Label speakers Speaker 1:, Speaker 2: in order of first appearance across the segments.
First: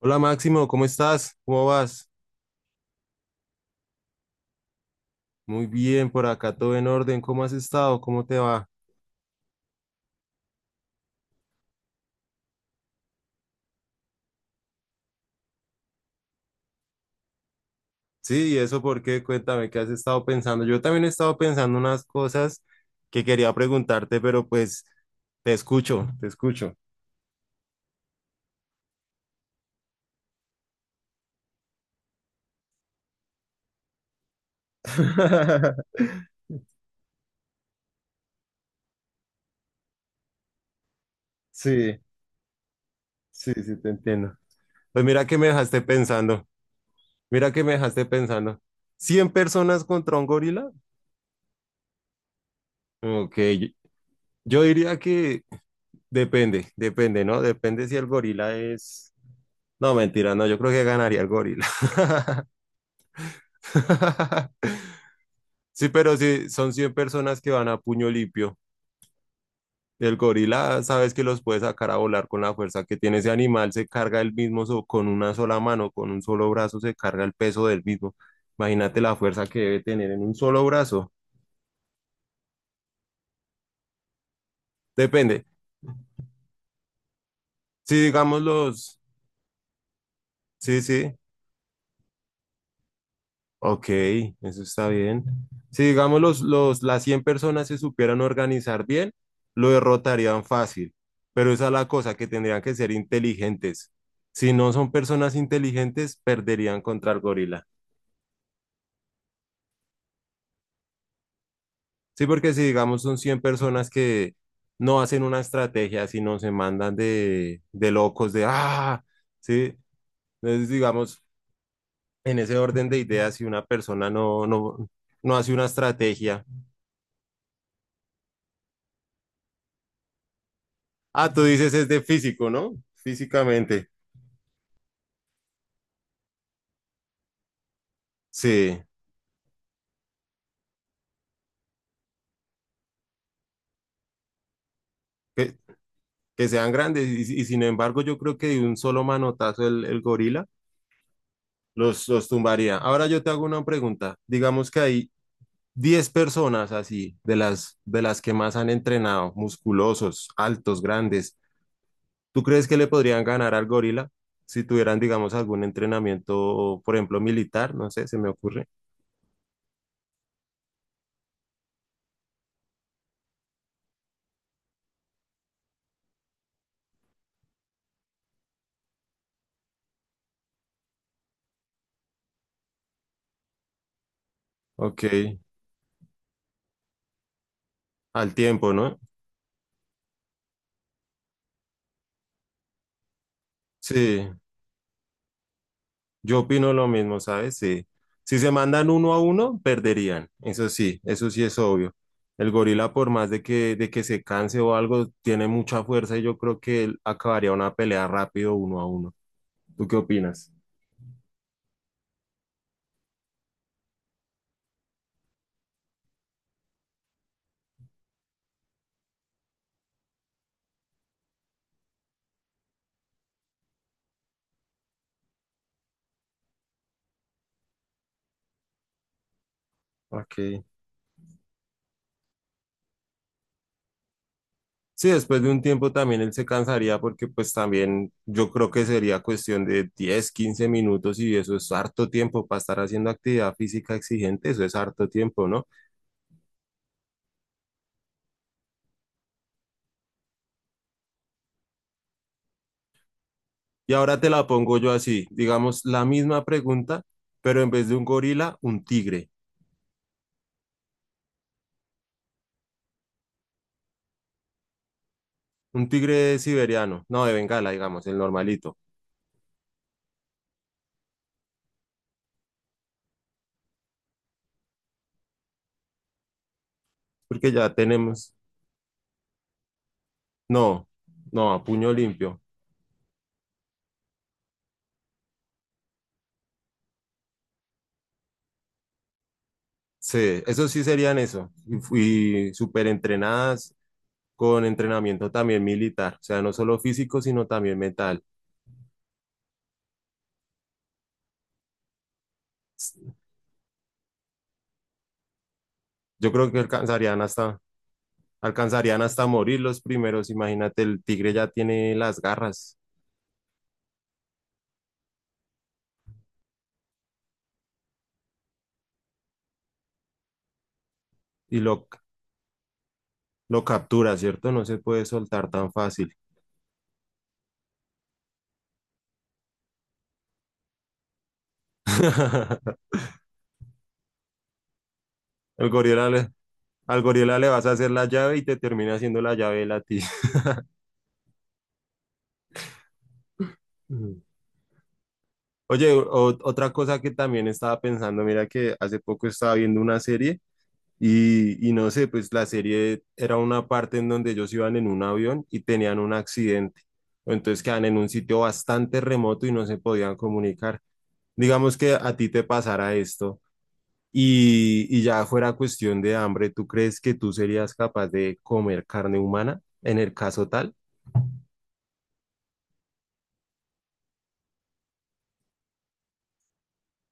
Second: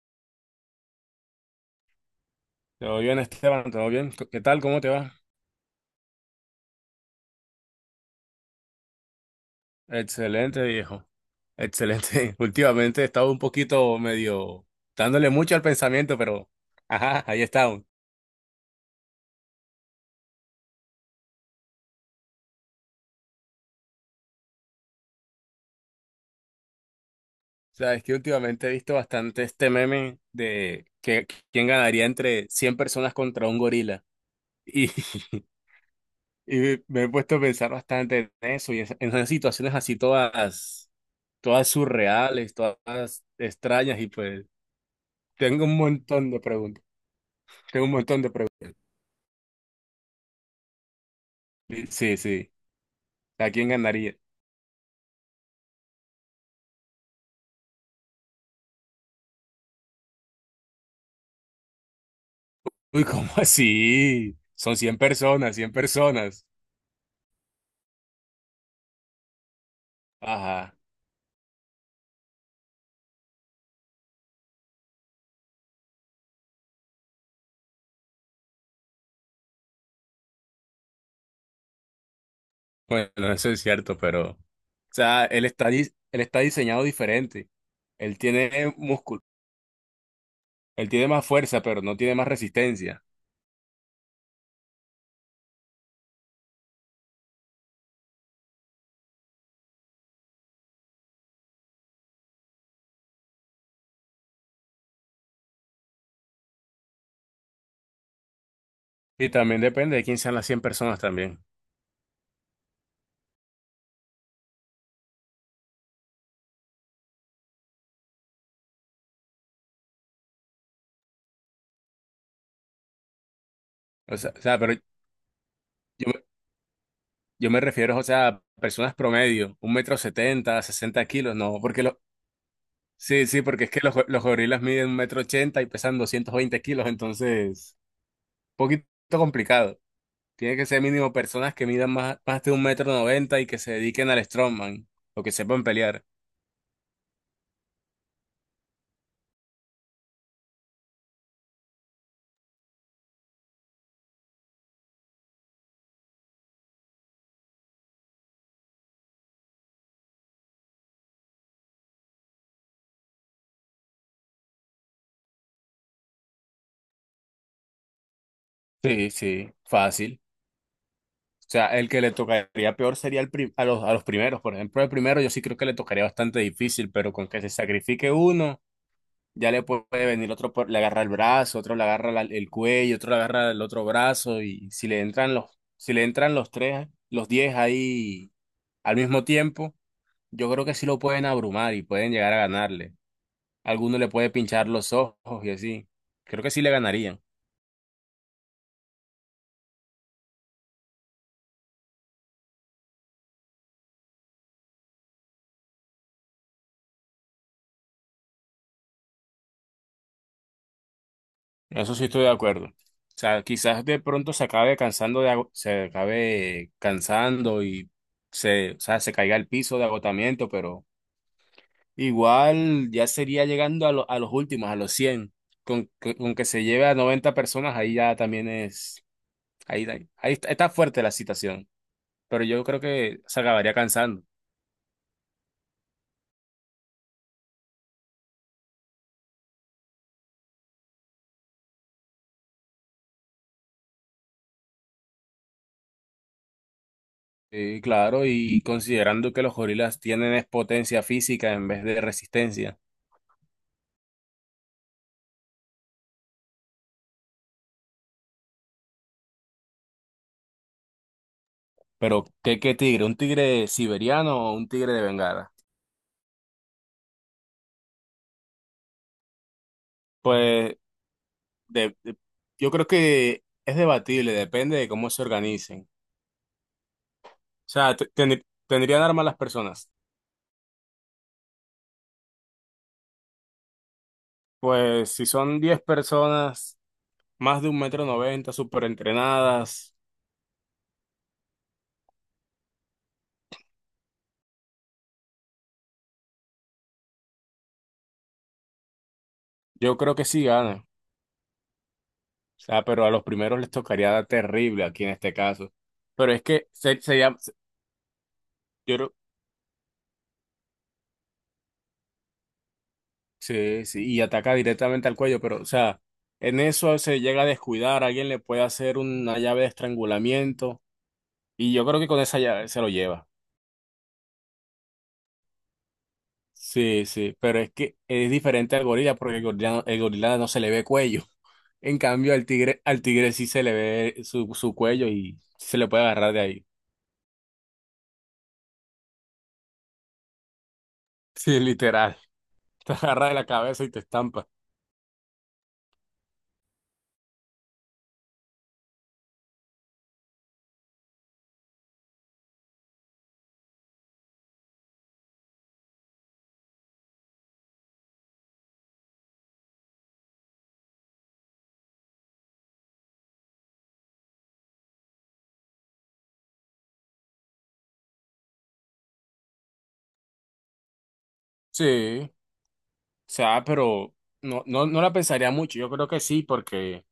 Speaker 1: Hola Máximo, ¿cómo estás? ¿Cómo vas?
Speaker 2: Todo bien, Esteban, todo bien. ¿Qué tal? ¿Cómo te va?
Speaker 1: Muy bien, por acá todo en orden. ¿Cómo has estado? ¿Cómo te va?
Speaker 2: Excelente, viejo. Excelente. Últimamente he estado un poquito medio dándole mucho al pensamiento, pero ajá, ahí está. Aún.
Speaker 1: Sí, ¿y eso por qué? Cuéntame, ¿qué has estado pensando? Yo también he estado pensando unas cosas que quería preguntarte, pero pues te escucho, te escucho.
Speaker 2: O sea, es que últimamente he visto bastante este meme de que quién ganaría entre 100 personas contra un gorila. Y, y me he puesto a pensar bastante en eso y en esas situaciones así todas
Speaker 1: Sí,
Speaker 2: surreales, todas
Speaker 1: sí, sí, te
Speaker 2: extrañas y
Speaker 1: entiendo.
Speaker 2: pues
Speaker 1: Pues mira que me
Speaker 2: tengo un
Speaker 1: dejaste
Speaker 2: montón de
Speaker 1: pensando,
Speaker 2: preguntas.
Speaker 1: mira que me
Speaker 2: Tengo un
Speaker 1: dejaste
Speaker 2: montón de
Speaker 1: pensando.
Speaker 2: preguntas.
Speaker 1: ¿100 personas contra un gorila?
Speaker 2: Sí, sí.
Speaker 1: Ok,
Speaker 2: ¿A
Speaker 1: yo
Speaker 2: quién ganaría?
Speaker 1: yo diría que depende, depende, ¿no? Depende si el gorila es... No, mentira, no, yo creo que ganaría el gorila.
Speaker 2: Uy, ¿cómo así? Son 100 personas, 100
Speaker 1: Sí, pero
Speaker 2: personas.
Speaker 1: si son 100 personas que van a puño limpio, el
Speaker 2: Ajá.
Speaker 1: gorila sabes que los puede sacar a volar con la fuerza que tiene ese animal, se carga el mismo con una sola mano, con un solo brazo se carga el peso del mismo. Imagínate la fuerza que debe tener en un solo brazo.
Speaker 2: Bueno, eso es cierto, pero... O sea,
Speaker 1: Depende.
Speaker 2: él está diseñado diferente.
Speaker 1: Si
Speaker 2: Él
Speaker 1: digamos
Speaker 2: tiene
Speaker 1: los,
Speaker 2: músculo,
Speaker 1: sí,
Speaker 2: él tiene
Speaker 1: sí,
Speaker 2: más fuerza, pero no tiene más resistencia.
Speaker 1: ok, eso está bien. Si digamos las 100 personas se supieran organizar bien, lo derrotarían fácil, pero esa es la cosa, que tendrían que ser inteligentes. Si no son personas inteligentes, perderían contra el gorila.
Speaker 2: Y también depende de quién sean las 100 personas también.
Speaker 1: Sí, porque si digamos son 100 personas que no hacen una estrategia, sino se mandan de locos, de ¡ah! Sí, entonces digamos, en ese orden de ideas, si una persona
Speaker 2: O sea, pero yo,
Speaker 1: no hace una
Speaker 2: me-
Speaker 1: estrategia,
Speaker 2: yo me refiero, o sea, a personas promedio, 1,70 m, 60
Speaker 1: ah,
Speaker 2: kilos,
Speaker 1: tú
Speaker 2: no,
Speaker 1: dices
Speaker 2: porque
Speaker 1: es
Speaker 2: los...
Speaker 1: de físico, ¿no?
Speaker 2: Sí, sí, porque es que
Speaker 1: Físicamente,
Speaker 2: los gorilas miden 1,80 m y pesan 220 kilos, entonces, un
Speaker 1: sí,
Speaker 2: poquito complicado. Tiene que ser mínimo personas que midan más de 1,90 m y que se dediquen al strongman o que
Speaker 1: que,
Speaker 2: sepan pelear.
Speaker 1: que sean grandes y sin embargo yo creo que de un solo manotazo el gorila los tumbaría. Ahora yo te hago una pregunta, digamos que hay 10 personas así, de las que más han entrenado, musculosos, altos, grandes, ¿tú crees que le podrían ganar al gorila si tuvieran, digamos, algún entrenamiento, por ejemplo, militar? No sé, se me ocurre.
Speaker 2: Sí, sí, fácil. O sea, el que le tocaría peor sería el pri- a los primeros. Por ejemplo, el primero yo sí creo que le tocaría bastante difícil, pero con que se sacrifique uno, ya le puede venir otro, le agarra el brazo, otro le agarra el cuello, otro le agarra el otro brazo y si le
Speaker 1: Ok,
Speaker 2: entran los tres, los 10 ahí
Speaker 1: al tiempo,
Speaker 2: al
Speaker 1: ¿no?
Speaker 2: mismo tiempo, yo creo que sí lo pueden abrumar y pueden llegar a ganarle. Alguno le
Speaker 1: Sí.
Speaker 2: puede pinchar los ojos y así.
Speaker 1: Yo
Speaker 2: Creo que sí le
Speaker 1: opino lo mismo,
Speaker 2: ganarían.
Speaker 1: ¿sabes? Sí. Si se mandan uno a uno, perderían. Eso sí es obvio. El gorila, por más de de que se canse o algo, tiene mucha fuerza y yo creo que él acabaría una pelea rápido uno a uno. ¿Tú qué opinas?
Speaker 2: Eso sí estoy de acuerdo. O sea, quizás de pronto se acabe cansando y se, o sea, se caiga al piso de agotamiento, pero igual ya sería llegando a los últimos, a los 100. Con que se lleve a 90 personas, ahí ya también es, ahí, ahí está
Speaker 1: Ok.
Speaker 2: está fuerte la situación. Pero yo creo que se acabaría cansando.
Speaker 1: Sí, después de un tiempo también él se cansaría porque pues también yo creo que sería cuestión de 10 15 minutos y eso es harto tiempo para estar haciendo actividad física exigente, eso es harto tiempo, ¿no?
Speaker 2: Sí, claro, y considerando que los gorilas tienen es potencia física en vez de resistencia.
Speaker 1: Y ahora te la pongo yo así, digamos, la misma pregunta, pero en vez de un gorila, un tigre.
Speaker 2: Pero, ¿qué tigre? ¿Un tigre siberiano o un tigre de Bengala?
Speaker 1: Un tigre siberiano, no de Bengala, digamos, el normalito,
Speaker 2: Pues de- de- yo creo que es debatible, depende de cómo se organicen.
Speaker 1: porque
Speaker 2: O
Speaker 1: ya
Speaker 2: sea,
Speaker 1: tenemos,
Speaker 2: ¿tendrían armas las personas?
Speaker 1: no, no, a puño limpio.
Speaker 2: Pues si son 10 personas, más de 1,90 m, súper entrenadas,
Speaker 1: Sí, eso sí serían eso. Y fui súper entrenadas con entrenamiento también militar, o sea, no solo físico, sino también mental.
Speaker 2: yo creo que sí ganan. O sea, pero a los primeros les tocaría dar terrible aquí en este caso.
Speaker 1: Yo
Speaker 2: Pero es
Speaker 1: creo que
Speaker 2: que se llama... yo
Speaker 1: alcanzarían
Speaker 2: creo.
Speaker 1: hasta morir los primeros. Imagínate, el tigre ya tiene las garras
Speaker 2: Sí, sí, y ataca directamente al cuello, pero, o sea, en eso se llega a descuidar, alguien le puede hacer una llave de estrangulamiento,
Speaker 1: y
Speaker 2: y yo
Speaker 1: lo
Speaker 2: creo que con esa llave se lo lleva.
Speaker 1: captura, ¿cierto? No se puede soltar tan fácil.
Speaker 2: Sí, sí, pero es que es diferente al gorila, porque el gorila no se le ve cuello. En cambio, al tigre sí se le ve su cuello y
Speaker 1: Al
Speaker 2: se le puede
Speaker 1: gorila le,
Speaker 2: agarrar de ahí.
Speaker 1: al gorila le vas a hacer la llave y te termina haciendo la llave él a ti.
Speaker 2: Sí, literal. Te agarra de la cabeza y te
Speaker 1: Ujú.
Speaker 2: estampa.
Speaker 1: Oye, otra cosa que también estaba pensando, mira que hace poco estaba viendo una serie y no sé, pues la serie era una parte en donde ellos iban en un avión y tenían un accidente. Entonces quedan en un sitio bastante remoto y no se podían comunicar. Digamos que a ti te pasara esto. Y ya fuera cuestión de hambre, ¿tú crees que tú serías capaz de comer carne humana en el caso tal?
Speaker 2: Sí, o sea, pero no, no, no la pensaría mucho. Yo creo que sí, porque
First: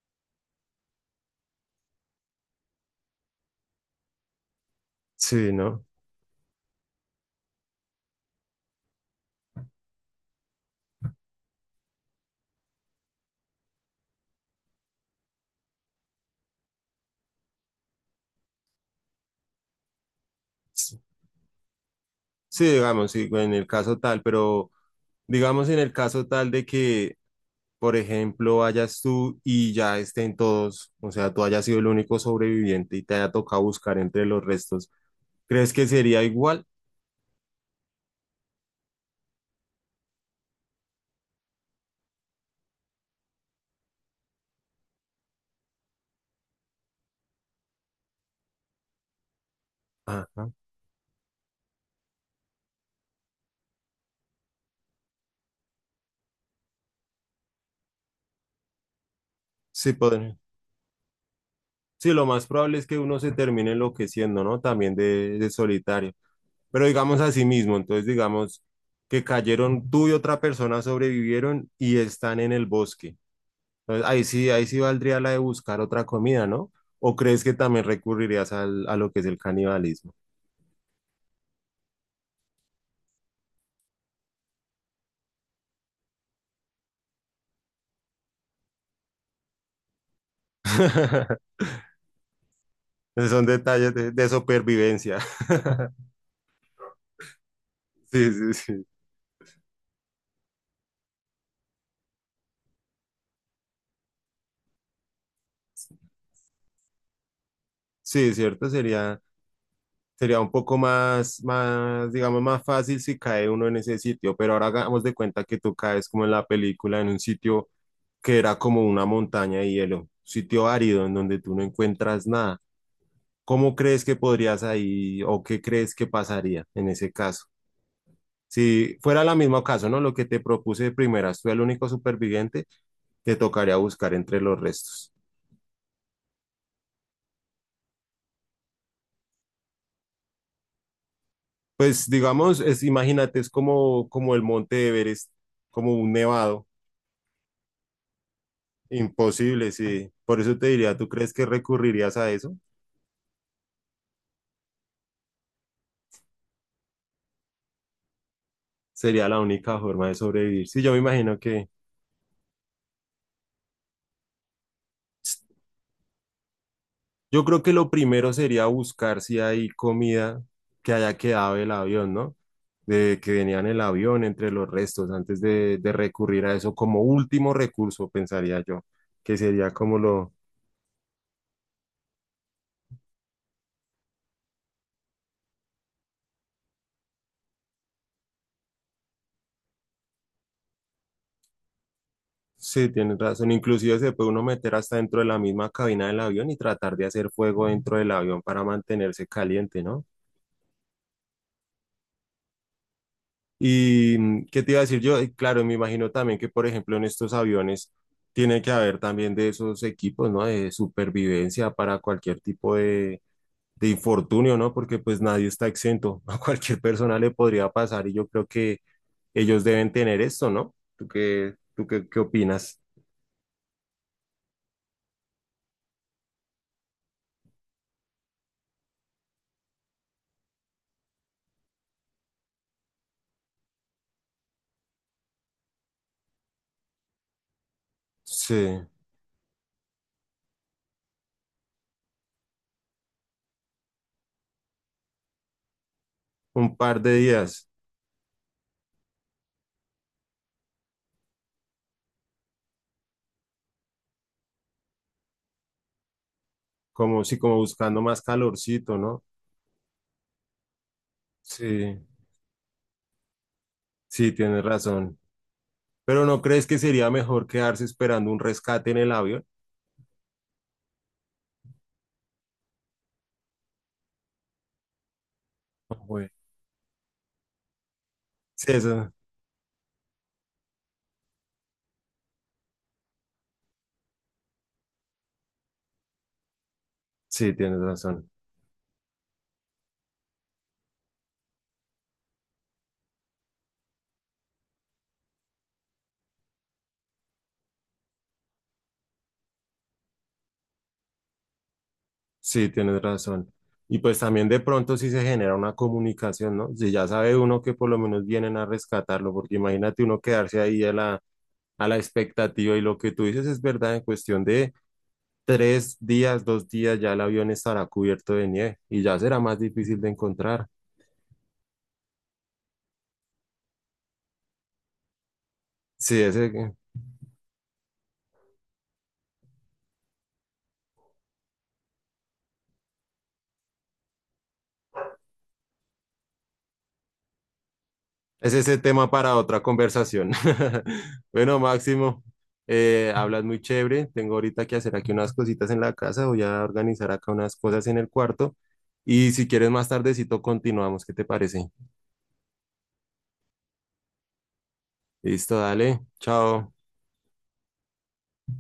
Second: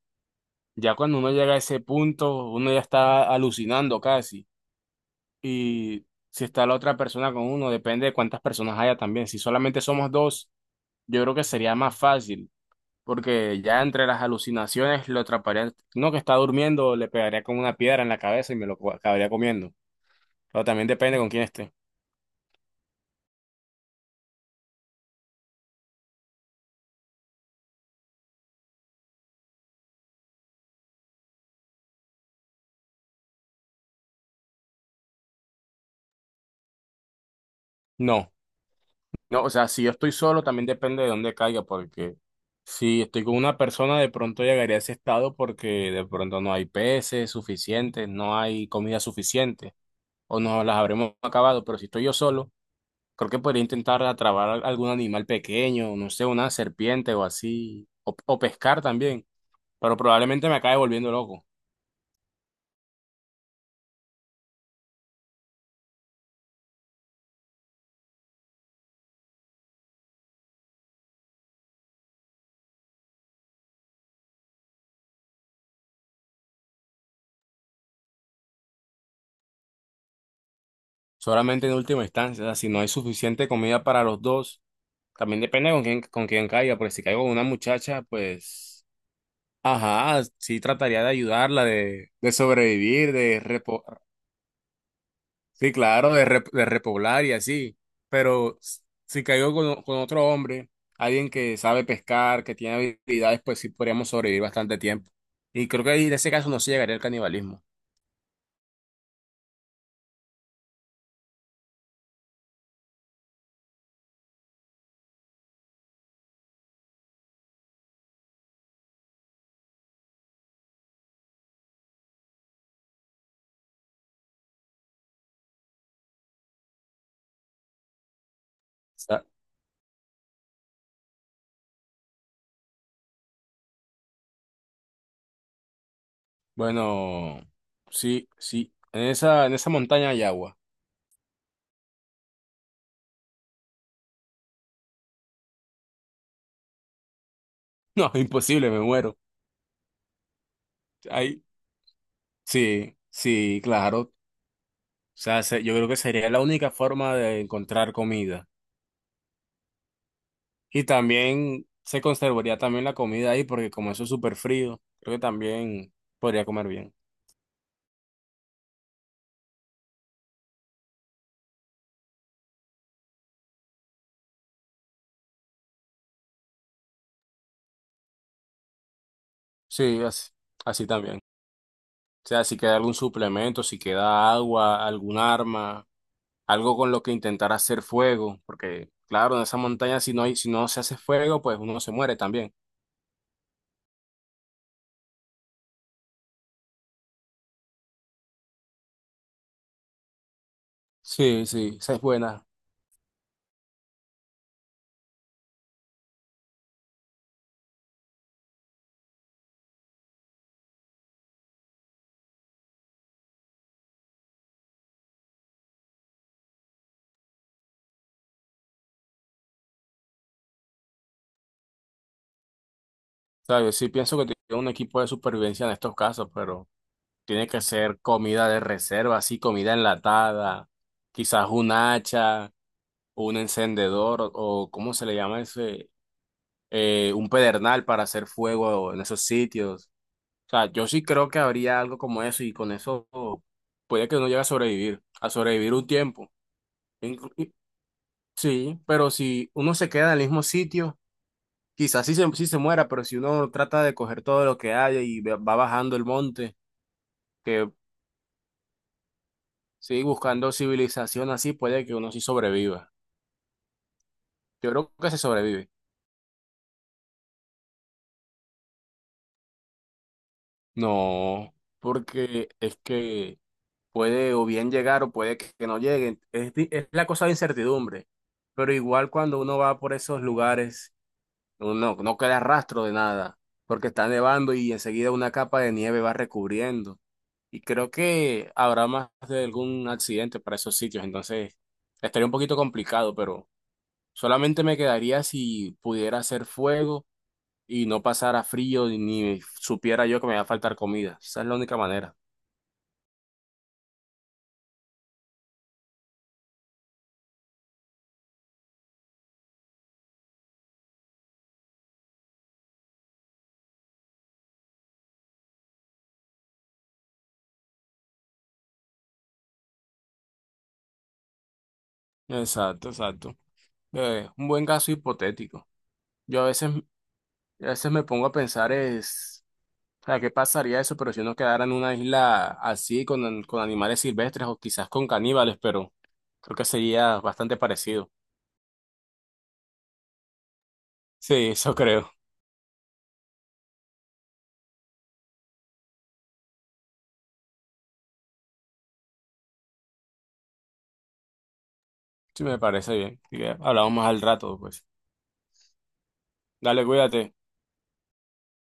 Speaker 2: ya cuando uno llega a ese punto, uno ya está alucinando casi.
Speaker 1: Sí, ¿no?
Speaker 2: Y si está la otra persona con uno, depende de cuántas personas haya también. Si solamente somos dos, yo creo que sería más fácil, porque ya entre las alucinaciones lo atraparía. No que está durmiendo, le pegaría con una piedra en la cabeza y me lo acabaría comiendo. Pero también
Speaker 1: Sí,
Speaker 2: depende con quién esté.
Speaker 1: sí, digamos, sí, en el caso tal, pero digamos en el caso tal de que, por ejemplo, vayas tú y ya estén todos, o sea, tú hayas sido el único sobreviviente y te haya tocado buscar entre los restos, ¿crees que sería igual?
Speaker 2: No. No, o sea, si yo estoy solo, también depende de dónde caiga, porque si estoy con una persona, de pronto llegaría a ese estado porque de pronto no hay peces suficientes, no hay comida suficiente, o
Speaker 1: Ajá,
Speaker 2: no las habremos acabado. Pero si estoy yo solo, creo que podría intentar atrapar algún animal pequeño, no sé, una serpiente o así, o pescar también,
Speaker 1: sí,
Speaker 2: pero
Speaker 1: podría.
Speaker 2: probablemente me acabe volviendo loco.
Speaker 1: Sí, lo más probable es que uno se termine enloqueciendo, ¿no? También de solitario. Pero digamos así mismo, entonces digamos que cayeron tú y otra persona sobrevivieron y están en el bosque. Entonces ahí sí valdría la de buscar otra comida, ¿no? ¿O crees que también recurrirías a lo que es el canibalismo?
Speaker 2: Solamente en última instancia, o sea, si no hay suficiente comida para los dos, también depende con quién caiga, porque si caigo con una muchacha, pues. Ajá, sí trataría de ayudarla, de, sobrevivir,
Speaker 1: Esos son detalles de supervivencia.
Speaker 2: sí, claro, de repoblar y así.
Speaker 1: Sí, sí,
Speaker 2: Pero s-
Speaker 1: sí.
Speaker 2: si caigo con otro hombre, alguien que sabe pescar, que tiene habilidades, pues sí podríamos sobrevivir bastante tiempo. Y creo que ahí en ese caso no se llegaría al canibalismo. O
Speaker 1: Sí, cierto, sería, sería un poco más, más, digamos, más fácil si cae uno en ese sitio, pero ahora hagamos de cuenta que tú caes como en la película, en un sitio que era como una montaña de hielo, sitio árido en donde tú no encuentras nada. ¿Cómo crees que podrías ahí o qué crees que pasaría en ese caso? Si fuera el mismo caso, ¿no? Lo que te propuse de primeras, tú el único superviviente, te tocaría buscar entre los restos.
Speaker 2: bueno, sí, sí, en esa montaña hay agua.
Speaker 1: Pues digamos, es, imagínate, es como, como el monte Everest, como un nevado,
Speaker 2: No, imposible, me muero.
Speaker 1: imposible, sí. Por eso te diría, ¿tú crees
Speaker 2: Ahí,
Speaker 1: que recurrirías a eso?
Speaker 2: sí, sí, claro. O sea, yo creo que sería la única forma de encontrar comida.
Speaker 1: Sería la única forma de sobrevivir. Sí,
Speaker 2: Y
Speaker 1: yo me imagino
Speaker 2: también
Speaker 1: que
Speaker 2: se conservaría también la comida ahí, porque como eso es súper frío, creo que también podría comer bien.
Speaker 1: yo creo que lo primero sería buscar si hay comida que haya quedado del avión, ¿no? De que venía en el avión entre los restos, antes de recurrir a eso como último recurso, pensaría yo, que sería
Speaker 2: Sí,
Speaker 1: como
Speaker 2: así,
Speaker 1: lo...
Speaker 2: así también. O sea, si queda algún suplemento, si queda agua, algún arma, algo con lo que intentar hacer fuego, porque claro, en esa montaña si no hay, si no se hace fuego, pues uno se muere también.
Speaker 1: Sí, tienes razón. Inclusive se puede uno meter hasta dentro de la misma cabina del avión y tratar de hacer fuego dentro del avión para mantenerse caliente, ¿no?
Speaker 2: Sí, sí, esa es buena.
Speaker 1: ¿Y qué te iba a decir yo? Y claro, me imagino también que, por ejemplo, en estos aviones tiene que haber también de esos equipos, ¿no? De supervivencia para cualquier tipo de infortunio, ¿no? Porque pues nadie está exento. A cualquier persona le podría pasar y yo creo que ellos deben tener esto, ¿no? Qué opinas?
Speaker 2: ¿Sabes? Sí pienso que tiene un equipo de supervivencia en estos casos, pero tiene que ser comida de reserva, así comida enlatada, quizás un hacha. Un encendedor o ¿cómo se le llama ese? Un pedernal para hacer fuego
Speaker 1: Sí,
Speaker 2: en esos sitios. O sea, yo sí creo que habría algo como eso y con eso puede que uno llegue a sobrevivir un tiempo.
Speaker 1: un par de
Speaker 2: Inclu- y-
Speaker 1: días,
Speaker 2: Sí, pero si uno se queda en el mismo sitio, quizás sí se muera, pero si uno trata de coger todo lo que haya y va bajando el monte,
Speaker 1: como si como
Speaker 2: que
Speaker 1: buscando más calorcito, ¿no?
Speaker 2: sigue buscando civilización así, puede que
Speaker 1: Sí,
Speaker 2: uno sí sobreviva.
Speaker 1: sí, tienes
Speaker 2: Yo creo que se
Speaker 1: razón.
Speaker 2: sobrevive.
Speaker 1: Pero ¿no crees que sería mejor quedarse esperando un rescate en el avión?
Speaker 2: No, porque es que puede o bien llegar o puede que no lleguen. Es la cosa de incertidumbre, pero
Speaker 1: Sí,
Speaker 2: igual
Speaker 1: eso,
Speaker 2: cuando uno va por esos lugares, uno no queda rastro de nada, porque está nevando y enseguida una capa de nieve va recubriendo.
Speaker 1: sí,
Speaker 2: Y
Speaker 1: tienes
Speaker 2: creo
Speaker 1: razón.
Speaker 2: que habrá más de algún accidente para esos sitios, entonces estaría un poquito complicado, pero solamente me quedaría si pudiera hacer fuego y no pasara frío ni supiera yo que me va a faltar comida. Esa es la única manera.
Speaker 1: Sí, tienes razón. Y pues también de pronto sí se genera una comunicación, ¿no? Si ya sabe uno que por lo menos vienen a rescatarlo, porque imagínate uno quedarse ahí a la expectativa y lo que tú dices es verdad, en cuestión de 3 días, 2 días ya el avión estará cubierto de nieve y ya será más difícil de encontrar.
Speaker 2: Exacto, exacto. Un buen caso hipotético.
Speaker 1: Sí,
Speaker 2: Yo
Speaker 1: ese,
Speaker 2: a veces me pongo a pensar es, o sea, ¿qué pasaría eso? Pero si uno quedara en una isla así con animales silvestres o quizás con caníbales, pero creo que sería bastante parecido.
Speaker 1: es ese tema para otra conversación.
Speaker 2: Sí,
Speaker 1: Bueno,
Speaker 2: eso creo.
Speaker 1: Máximo, hablas muy chévere. Tengo ahorita que hacer aquí unas cositas en la casa. Voy a organizar acá unas cosas en el cuarto. Y si quieres más tardecito continuamos. ¿Qué te parece?
Speaker 2: Sí, me parece bien. Así que hablamos más al rato, pues.
Speaker 1: Listo, dale. Chao.
Speaker 2: Dale, cuídate.